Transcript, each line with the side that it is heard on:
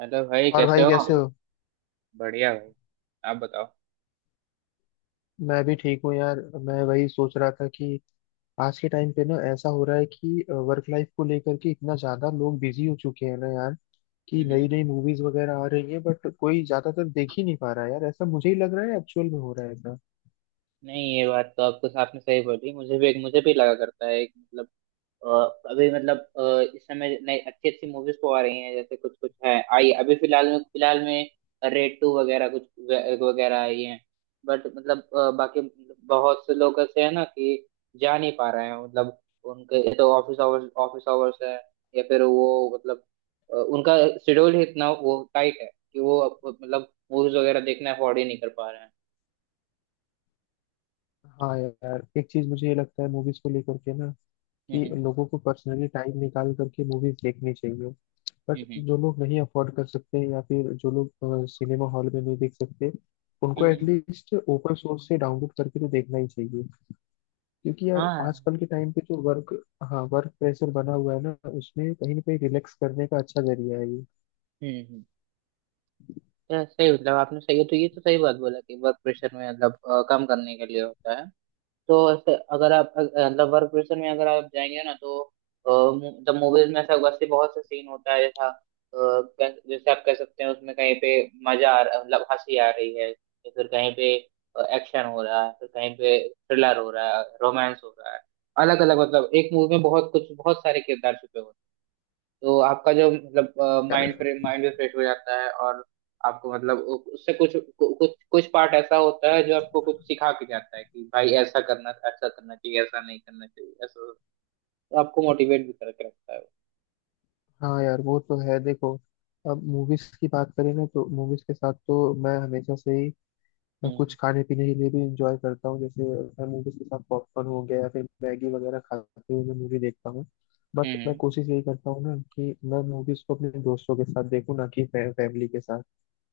right: Hello भाई,
left: और
right: कैसे
left: भाई
right: हो?
left: कैसे
right: हेलो।
left: हो।
right: बढ़िया भाई, आप बताओ।
left: मैं भी ठीक हूँ यार। मैं वही सोच रहा था कि आज के टाइम पे ना ऐसा हो रहा है कि वर्क लाइफ को लेकर के इतना ज्यादा लोग बिजी हो चुके हैं ना यार, कि नई
right: हम्म।
left: नई मूवीज वगैरह आ रही है बट कोई ज्यादातर देख ही नहीं पा रहा है यार। ऐसा मुझे ही लग रहा है, एक्चुअल में हो रहा है ऐसा।
right: नहीं, ये बात तो आपको आपने सही बोली, मुझे भी लगा करता है। एक मतलब, अ, अभी मतलब इस समय नई अच्छी अच्छी मूवीज तो आ रही हैं, जैसे कुछ कुछ है आई अभी फिलहाल में रेड टू वगैरह कुछ वगैरह आई हैं। बट मतलब बाकी बहुत से लोग ऐसे हैं ना कि जा नहीं पा रहे हैं। मतलब उनके तो ऑफिस आवर्स है, या फिर वो मतलब उनका शेड्यूल ही इतना वो टाइट है कि वो मतलब मूवीज वगैरह देखना अफोर्ड ही नहीं कर पा रहे हैं।
left: हाँ यार, एक चीज मुझे ये लगता है मूवीज को लेकर के ना, कि
right: हम्म
left: लोगों को पर्सनली टाइम निकाल करके मूवीज देखनी चाहिए। बट
right: हम्म।
left: जो लोग नहीं अफोर्ड कर सकते हैं या फिर जो लोग सिनेमा हॉल में नहीं देख सकते, उनको
right: हम्म हम्म।
left: एटलीस्ट ओपन सोर्स से डाउनलोड करके तो देखना ही चाहिए। क्योंकि यार
right: हाँ।
left: आजकल के टाइम पे जो वर्क, हाँ, वर्क प्रेशर बना हुआ है ना, उसमें कहीं ना कहीं रिलैक्स करने का अच्छा जरिया है ये
right: हम्म। यार सही, मतलब आपने सही है तो ये तो सही बात बोला कि वर्क प्रेशर में मतलब कम करने के लिए होता है। तो ऐसे अगर आप मतलब वर्क प्रेशर में अगर आप जाएंगे ना तो द मूवीज में ऐसा वैसे बहुत से सीन होता है, जैसा जैसे आप कह सकते हैं, उसमें कहीं पे मजा आ रहा, मतलब हंसी आ रही है, या फिर कहीं पे एक्शन हो रहा है, फिर कहीं पे थ्रिलर हो रहा है, रोमांस हो रहा है। अलग अलग, मतलब एक मूवी में बहुत कुछ, बहुत सारे किरदार छुपे होते हैं। तो आपका जो मतलब माइंड
left: यार।
right: माइंड भी फ्रेश हो जाता है, और आपको मतलब उससे कुछ कुछ कुछ पार्ट ऐसा होता है जो आपको कुछ सिखा के जाता है कि भाई ऐसा करना, ऐसा करना चाहिए, ऐसा नहीं करना चाहिए, ऐसा। तो आपको मोटिवेट भी करके रखता है वो।
left: हाँ यार, वो तो है देखो। अब मूवीज की बात करें ना तो मूवीज के साथ तो मैं हमेशा से ही मैं कुछ
right: हम्म।
left: खाने पीने के लिए भी इंजॉय करता हूँ, जैसे मैं मूवीज के साथ पॉपकॉर्न हो गया या फिर मैगी वगैरह खाते हुए मैं मूवी देखता हूँ। बट मैं
right: हम्म
left: कोशिश यही करता हूँ ना कि मैं मूवीज को अपने दोस्तों के साथ देखूँ ना कि फैमिली के साथ।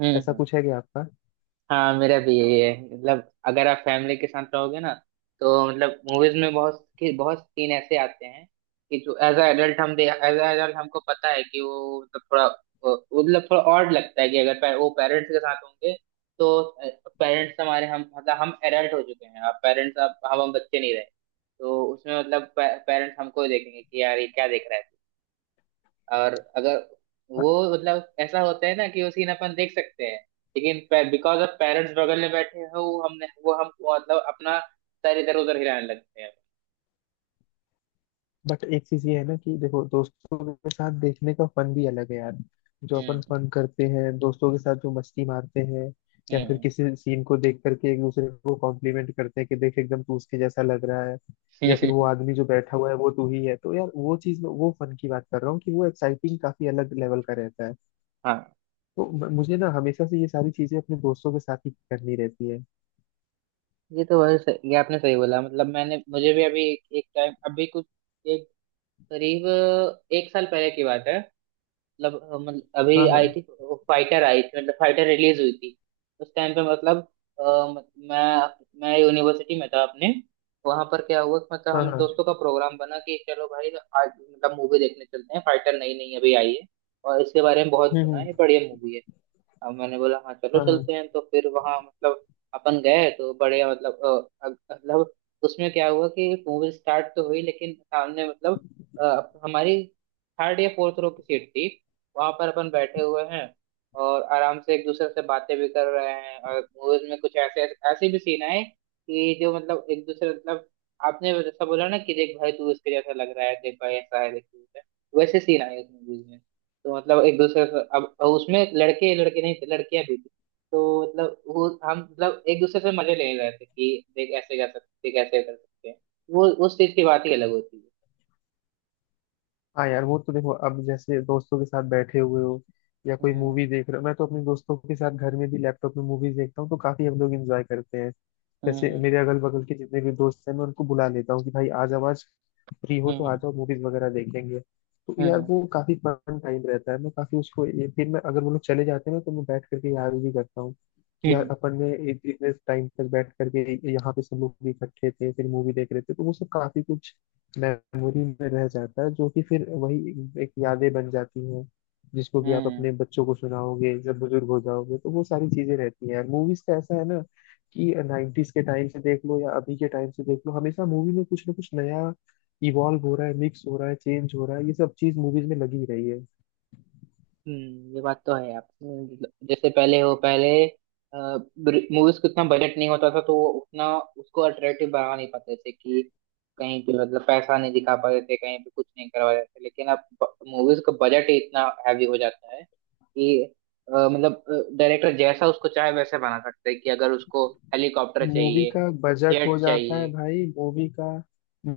right: हम्म।
left: ऐसा कुछ है क्या आपका?
right: हाँ मेरा भी यही है, मतलब अगर आप फैमिली के साथ रहोगे ना, तो मतलब मूवीज में बहुत सीन ऐसे आते हैं कि जो एज अ एडल्ट हम एज अ एडल्ट हमको पता है कि वो मतलब थोड़ा वो, मतलब थोड़ा ऑड लगता है कि अगर पे, वो पेरेंट्स के साथ होंगे, तो पेरेंट्स हमारे, हम मतलब हम एडल्ट हो चुके हैं, अब पेरेंट्स अब हम बच्चे नहीं रहे। तो उसमें मतलब पेरेंट्स हमको देखेंगे कि यार ये क्या देख रहा है। और अगर वो मतलब ऐसा होता है ना कि वो सीन अपन देख सकते हैं, लेकिन बिकॉज ऑफ पेरेंट्स बगल में बैठे हैं, वो हमने, वो हम मतलब अपना सर इधर उधर हिलाने लगते हैं।
left: बट एक चीज ये है ना कि देखो, दोस्तों के साथ देखने का फन भी अलग है यार। जो अपन
right: हम्म
left: फन करते हैं दोस्तों के साथ, जो मस्ती मारते हैं, या फिर
right: हम्म।
left: किसी सीन को देख करके एक दूसरे को कॉम्प्लीमेंट करते हैं कि देख एकदम तू उसके जैसा लग रहा है, या फिर वो
right: हम्म।
left: आदमी जो बैठा हुआ है वो तू ही है, तो यार वो चीज में वो फन की बात कर रहा हूँ कि वो एक्साइटिंग काफी अलग लेवल का रहता है।
right: हाँ।
left: तो मुझे ना हमेशा से ये सारी चीजें अपने दोस्तों के साथ ही करनी रहती है।
right: ये तो बहुत सही, ये आपने सही बोला। मतलब मैंने, मुझे भी अभी एक टाइम, अभी कुछ एक, करीब एक साल पहले की बात है। मतलब अभी
left: हाँ,
right: आई
left: हाँ,
right: थी, फाइटर आई थी, मतलब फाइटर रिलीज हुई थी। उस टाइम पे मतलब अ, म- मैं यूनिवर्सिटी में था अपने। वहां पर क्या हुआ कि मतलब
left: हाँ,
right: हम
left: हाँ,
right: दोस्तों का प्रोग्राम बना कि चलो भाई आज मतलब मूवी देखने चलते हैं, फाइटर नई नई अभी आई है और इसके बारे में बहुत
left: हम्म,
right: सुना
left: हम्म,
right: है, बढ़िया मूवी है। अब मैंने बोला हाँ चलो
left: हाँ
right: चलते
left: हाँ,
right: हैं। तो फिर वहां मतलब अपन गए, तो बड़े मतलब मतलब उसमें क्या हुआ कि मूवी स्टार्ट तो हुई, लेकिन सामने मतलब हमारी थर्ड या फोर्थ रो की सीट थी। वहां पर अपन बैठे हुए हैं, और आराम से एक दूसरे से बातें भी कर रहे हैं, और मूवीज में कुछ ऐसे ऐसे भी सीन आए कि जो मतलब एक दूसरे, मतलब आपने जैसा बोला ना कि देख भाई तू इसके जैसा लग रहा है, देख भाई ऐसा है, देख तू वैसा है, वैसे सीन आए उस मूवीज में। तो मतलब एक दूसरे से, अब उसमें लड़के लड़के नहीं थे, लड़कियां भी थी। तो मतलब वो हम मतलब एक दूसरे से मजे ले रहे थे कि देख ऐसे कर सकते हैं। वो उस चीज की बात ही अलग होती है।
left: हाँ। यार वो तो देखो, अब जैसे दोस्तों के साथ बैठे हुए हो या कोई
right: हम्म
left: मूवी देख रहे हो, मैं तो अपने दोस्तों के साथ घर में भी लैपटॉप में मूवीज देखता हूँ तो काफी हम लोग इंजॉय करते हैं। जैसे
right: हम्म।
left: मेरे अगल बगल के जितने भी दोस्त हैं मैं उनको बुला लेता हूँ कि भाई आज आवाज फ्री हो तो आ
right: हम्म
left: जाओ, मूवीज वगैरह देखेंगे। तो
right: हम्म
left: यार
right: हम्म
left: वो काफी फन टाइम रहता है। मैं काफी उसको फिर मैं, अगर वो लोग चले जाते हैं ना, तो मैं बैठ करके याद भी करता हूँ कि यार
right: हम्म,
left: अपन ने इतने टाइम तक बैठ करके यहाँ पे सब लोग भी इकट्ठे थे, फिर मूवी देख रहे थे, तो वो सब काफी कुछ मेमोरी में रह जाता है जो कि फिर वही एक यादें बन जाती हैं, जिसको कि आप
right: हम्म।
left: अपने बच्चों को सुनाओगे जब बुजुर्ग हो जाओगे, तो वो सारी चीजें रहती हैं। मूवीज का ऐसा है ना कि 90s के टाइम से देख लो या अभी के टाइम से देख लो, हमेशा मूवी में कुछ ना कुछ नया इवॉल्व हो रहा है, मिक्स हो रहा है, चेंज हो रहा है, ये सब चीज मूवीज में लगी रही है।
right: हम्म। ये बात तो है। आप जैसे पहले हो, पहले मूवीज को इतना बजट नहीं होता था तो वो उतना उसको अट्रैक्टिव बना नहीं पाते थे, कि कहीं पे मतलब पैसा नहीं दिखा पाते थे, कहीं पे कुछ नहीं करवा पाते थे, लेकिन अब मूवीज का बजट ही इतना हैवी हो जाता है कि मतलब डायरेक्टर जैसा उसको चाहे वैसे बना सकते हैं, कि अगर उसको हेलीकॉप्टर
left: मूवी
right: चाहिए,
left: का बजट हो
right: जेट
left: जाता है
right: चाहिए।
left: भाई, मूवी का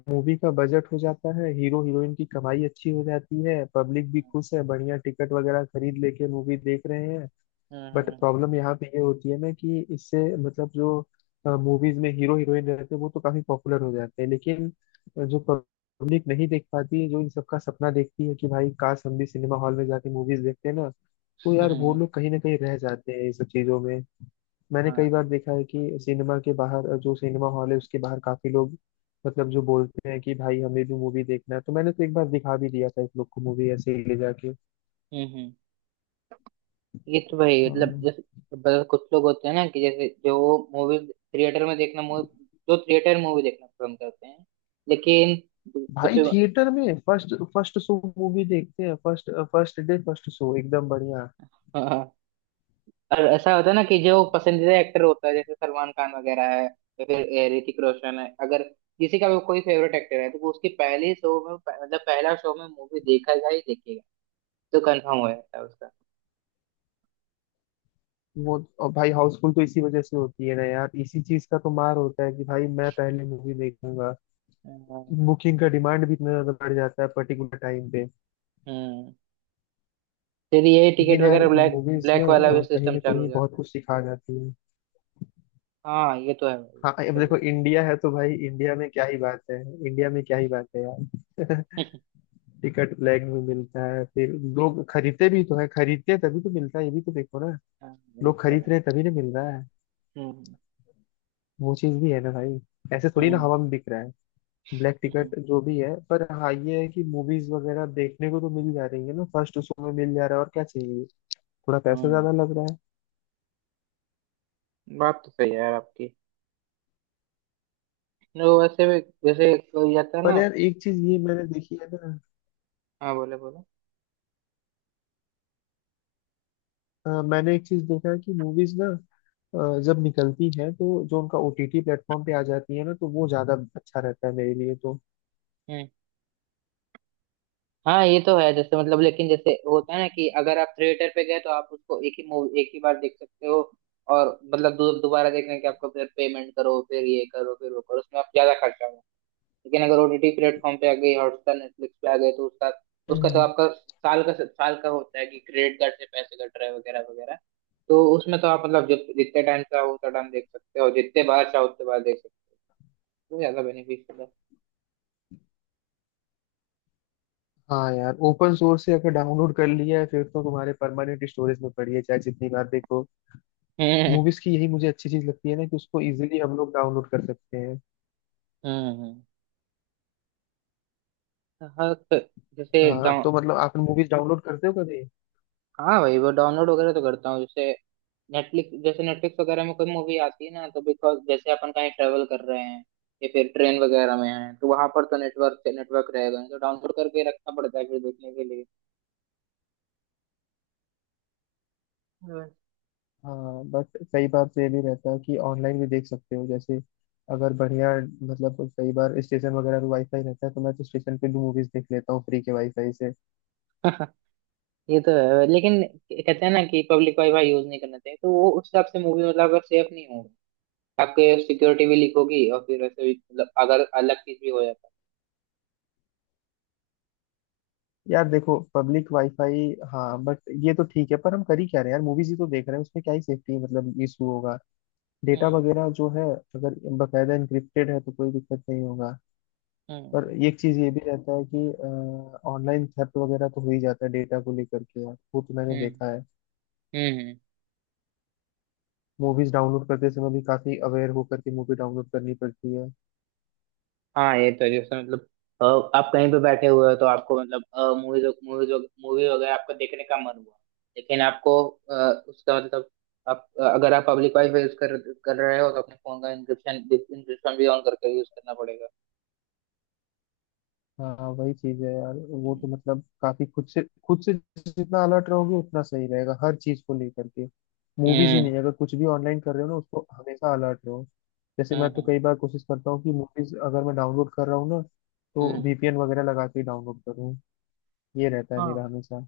left: मूवी का बजट हो जाता है, हीरो हीरोइन की कमाई अच्छी हो जाती है, पब्लिक भी खुश है, बढ़िया टिकट वगैरह खरीद लेके मूवी देख रहे हैं।
right: हम्म
left: बट
right: हम्म
left: प्रॉब्लम यहाँ पे ये होती है ना कि इससे मतलब जो मूवीज में हीरो हीरोइन रहते हैं वो तो काफी पॉपुलर हो जाते हैं, लेकिन जो पब्लिक नहीं देख पाती है, जो इन सबका सपना देखती है कि भाई काश हम भी सिनेमा हॉल में जाके मूवीज देखते हैं ना, तो यार वो
right: हम्म,
left: लोग कहीं ना कहीं रह जाते हैं इन सब चीजों में। मैंने कई बार
right: हाँ।
left: देखा है कि सिनेमा के बाहर, जो सिनेमा हॉल है उसके बाहर, काफी लोग मतलब जो बोलते हैं कि भाई हमें भी मूवी देखना है, तो मैंने तो एक बार दिखा भी दिया था एक लोग को मूवी ऐसे ही ले जाके।
right: हम्म। ये तो भाई मतलब
left: हाँ
right: जैसे, मतलब कुछ लोग होते हैं ना कि जैसे जो मूवी थिएटर में देखना, मूवी जो थिएटर मूवी देखना पसंद करते हैं, लेकिन कुछ।
left: भाई, थिएटर में फर्स्ट फर्स्ट शो मूवी देखते हैं, first first day first show, एकदम बढ़िया।
right: हाँ, और ऐसा होता है ना कि जो पसंदीदा एक्टर होता है जैसे सलमान खान वगैरह है, या फिर ऋतिक रोशन है, अगर किसी का भी कोई फेवरेट एक्टर है तो वो उसकी पहली शो में, मतलब पहला शो में मूवी देखेगा ही देखेगा। तो कंफर्म हो जाता है उसका।
left: वो, और भाई हाउसफुल तो इसी वजह से होती है ना यार, इसी चीज का तो मार होता है कि भाई मैं पहले मूवी देखूंगा।
right: हाँ।
left: बुकिंग का डिमांड भी इतना ज्यादा बढ़ जाता है पर्टिकुलर टाइम पे।
right: हम्म। फिर ये टिकट
left: लेकिन यार
right: वगैरह ब्लैक
left: मूवीज ना
right: ब्लैक वाला भी
left: कहीं
right: सिस्टम
left: ना
right: चालू हो
left: कहीं बहुत
right: जाता है।
left: कुछ सिखा जाती है।
right: हाँ ये तो है भाई,
left: हाँ अब
right: सही
left: देखो,
right: बोला।
left: इंडिया है तो भाई इंडिया में क्या ही बात है। इंडिया में क्या ही बात है यार। टिकट ब्लैक में मिलता है, फिर लोग खरीदते भी तो है, खरीदते हैं तभी तो मिलता है, ये भी तो देखो ना।
right: हाँ ये
left: लोग
right: तो
left: खरीद
right: है।
left: रहे हैं तभी ना मिल रहा है।
right: हम्म।
left: वो चीज भी है ना भाई। ऐसे थोड़ी ना
right: हम्म
left: हवा में बिक रहा है ब्लैक
right: हम्म
left: टिकट जो भी है। पर हाँ ये है कि मूवीज वगैरह देखने को तो मिल जा रही है ना, फर्स्ट शो में मिल जा रहा है, और क्या चाहिए। थोड़ा पैसा
right: हम्म,
left: ज्यादा लग रहा है।
right: बात तो सही है यार आपकी। नो वैसे भी, जैसे कोई जाता है
left: पर
right: ना।
left: यार एक चीज ये मैंने देखी है ना।
right: हाँ बोले बोले।
left: मैंने एक चीज देखा है कि मूवीज ना जब निकलती है, तो जो उनका ओटीटी प्लेटफॉर्म पे आ जाती है ना, तो वो ज्यादा अच्छा रहता है मेरे लिए तो।
right: हम्म। हाँ ये तो है, जैसे मतलब, लेकिन जैसे होता है ना कि अगर आप थिएटर पे गए तो आप उसको एक ही मूवी एक ही बार देख सकते हो, और मतलब दोबारा देखने के आपको फिर पेमेंट करो, फिर ये करो, फिर वो करो, उसमें आप ज्यादा खर्चा होगा। लेकिन अगर ओटीटी प्लेटफॉर्म पे आ गई, हॉटस्टार नेटफ्लिक्स पे आ गए तो उसका, उसका तो
left: हम्म।
right: आपका साल का होता है कि क्रेडिट कार्ड से पैसे कट रहे हैं वगैरह वगैरह। तो उसमें तो आप मतलब जितने टाइम चाहो उतना टाइम देख सकते हो, जितने बार चाहो उतने बार देख सकते हो, तो ज्यादा बेनिफिशियल है।
left: हाँ यार, ओपन सोर्स से अगर डाउनलोड कर लिया है फिर तो तुम्हारे परमानेंट स्टोरेज में पड़ी है, चाहे जितनी बार देखो।
right: हम्म।
left: मूवीज की यही मुझे अच्छी चीज लगती है ना कि उसको इजीली हम लोग डाउनलोड कर सकते हैं।
right: हम्म। हाँ तो जैसे
left: हाँ
right: डाउन।
left: तो मतलब आप मूवीज डाउनलोड करते हो कभी?
right: हाँ भाई, वो डाउनलोड वगैरह तो करता हूँ, जैसे नेटफ्लिक्स वगैरह में कोई मूवी आती है ना तो बिकॉज जैसे अपन कहीं ट्रेवल कर रहे हैं या फिर ट्रेन वगैरह में है, तो वहां पर तो नेटवर्क नेटवर्क रहेगा नहीं, तो डाउनलोड करके रखना पड़ता है फिर देखने के लिए। हाँ।
left: हाँ बट कई बार तो ये भी रहता है कि ऑनलाइन भी देख सकते हो, जैसे अगर बढ़िया मतलब कई बार स्टेशन वगैरह पे वाईफाई रहता है, तो मैं तो स्टेशन पे भी मूवीज देख लेता हूँ फ्री के वाईफाई से।
right: ये तो है, लेकिन कहते हैं ना कि पब्लिक वाईफाई यूज नहीं करना चाहिए, तो वो उस हिसाब से मूवी, मतलब अगर सेफ नहीं हो, आपके सिक्योरिटी भी लीक होगी और फिर वैसे भी मतलब अगर अलग चीज भी हो जाता है।
left: यार देखो, पब्लिक वाईफाई, हाँ बट ये तो ठीक है, पर हम कर ही क्या रहे हैं यार, मूवीज ही तो देख रहे हैं, उसमें क्या ही सेफ्टी मतलब इशू होगा। डेटा
right: हम्म।
left: वगैरह जो है, अगर बकायदा इंक्रिप्टेड है तो कोई दिक्कत नहीं होगा। और
right: हम्म
left: एक चीज ये भी रहता है कि ऑनलाइन थेफ्ट वगैरह तो हो ही जाता है डेटा को लेकर के यार, वो तो मैंने
right: हम्म
left: देखा है।
right: हम्म।
left: मूवीज डाउनलोड करते समय भी काफी अवेयर होकर के मूवी डाउनलोड करनी पड़ती है।
right: हाँ ये तो है, जैसे मतलब अ, आप कहीं पे बैठे हुए हो तो आपको मतलब मूवीज मूवीज मूवी वगैरह आपको देखने का मन हुआ, लेकिन आपको अ, उसका मतलब, आप अगर आप पब्लिक वाईफाई यूज कर कर रहे हो तो अपने फोन का इंक्रिप्शन इंक्रिप्शन भी ऑन करके यूज करना पड़ेगा।
left: हाँ वही चीज है यार। वो तो
right: हम्म
left: मतलब काफी खुद से खुद से, जितना अलर्ट रहोगे उतना सही रहेगा हर चीज को लेकर के। मूवीज ही
right: हम्म
left: नहीं, अगर कुछ भी ऑनलाइन कर रहे हो ना, उसको हमेशा अलर्ट रहो। जैसे मैं तो
right: हम्म
left: कई बार कोशिश करता हूँ कि मूवीज अगर मैं डाउनलोड कर रहा हूँ ना, तो
right: हम्म।
left: वीपीएन वगैरह लगा के डाउनलोड करूँ। ये रहता है मेरा
right: हाँ।
left: हमेशा।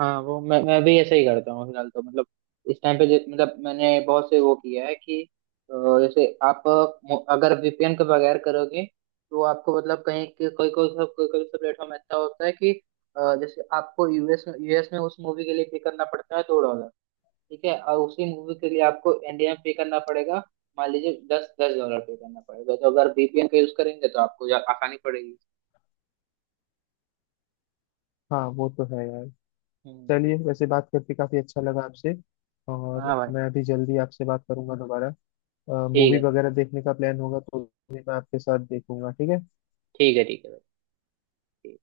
right: हाँ वो मैं भी ऐसे ही करता हूँ फिलहाल तो, मतलब इस टाइम पे मतलब मैंने बहुत से वो किया है कि अ, जैसे आप अगर वीपीएन के बगैर करोगे तो आपको मतलब कहीं कोई कोई सा प्लेटफॉर्म ऐसा होता है कि जैसे आपको यूएस में उस मूवी के लिए पे करना पड़ता है $2, ठीक है, और उसी मूवी के लिए आपको इंडिया में पे करना पड़ेगा मान लीजिए दस $10 पे करना पड़ेगा, तो अगर वीपीएन का यूज करेंगे तो आपको आसानी पड़ेगी।
left: हाँ वो तो है यार।
right: हम्म।
left: चलिए, वैसे बात करके काफी अच्छा लगा आपसे। और
right: हाँ भाई।
left: मैं अभी जल्दी आपसे बात करूंगा दोबारा।
right: ठीक
left: मूवी
right: है।
left: वगैरह देखने का प्लान होगा तो भी मैं आपके साथ देखूंगा, ठीक है।
right: ठीक है, ठीक है, ठीक है भाई। ठीक।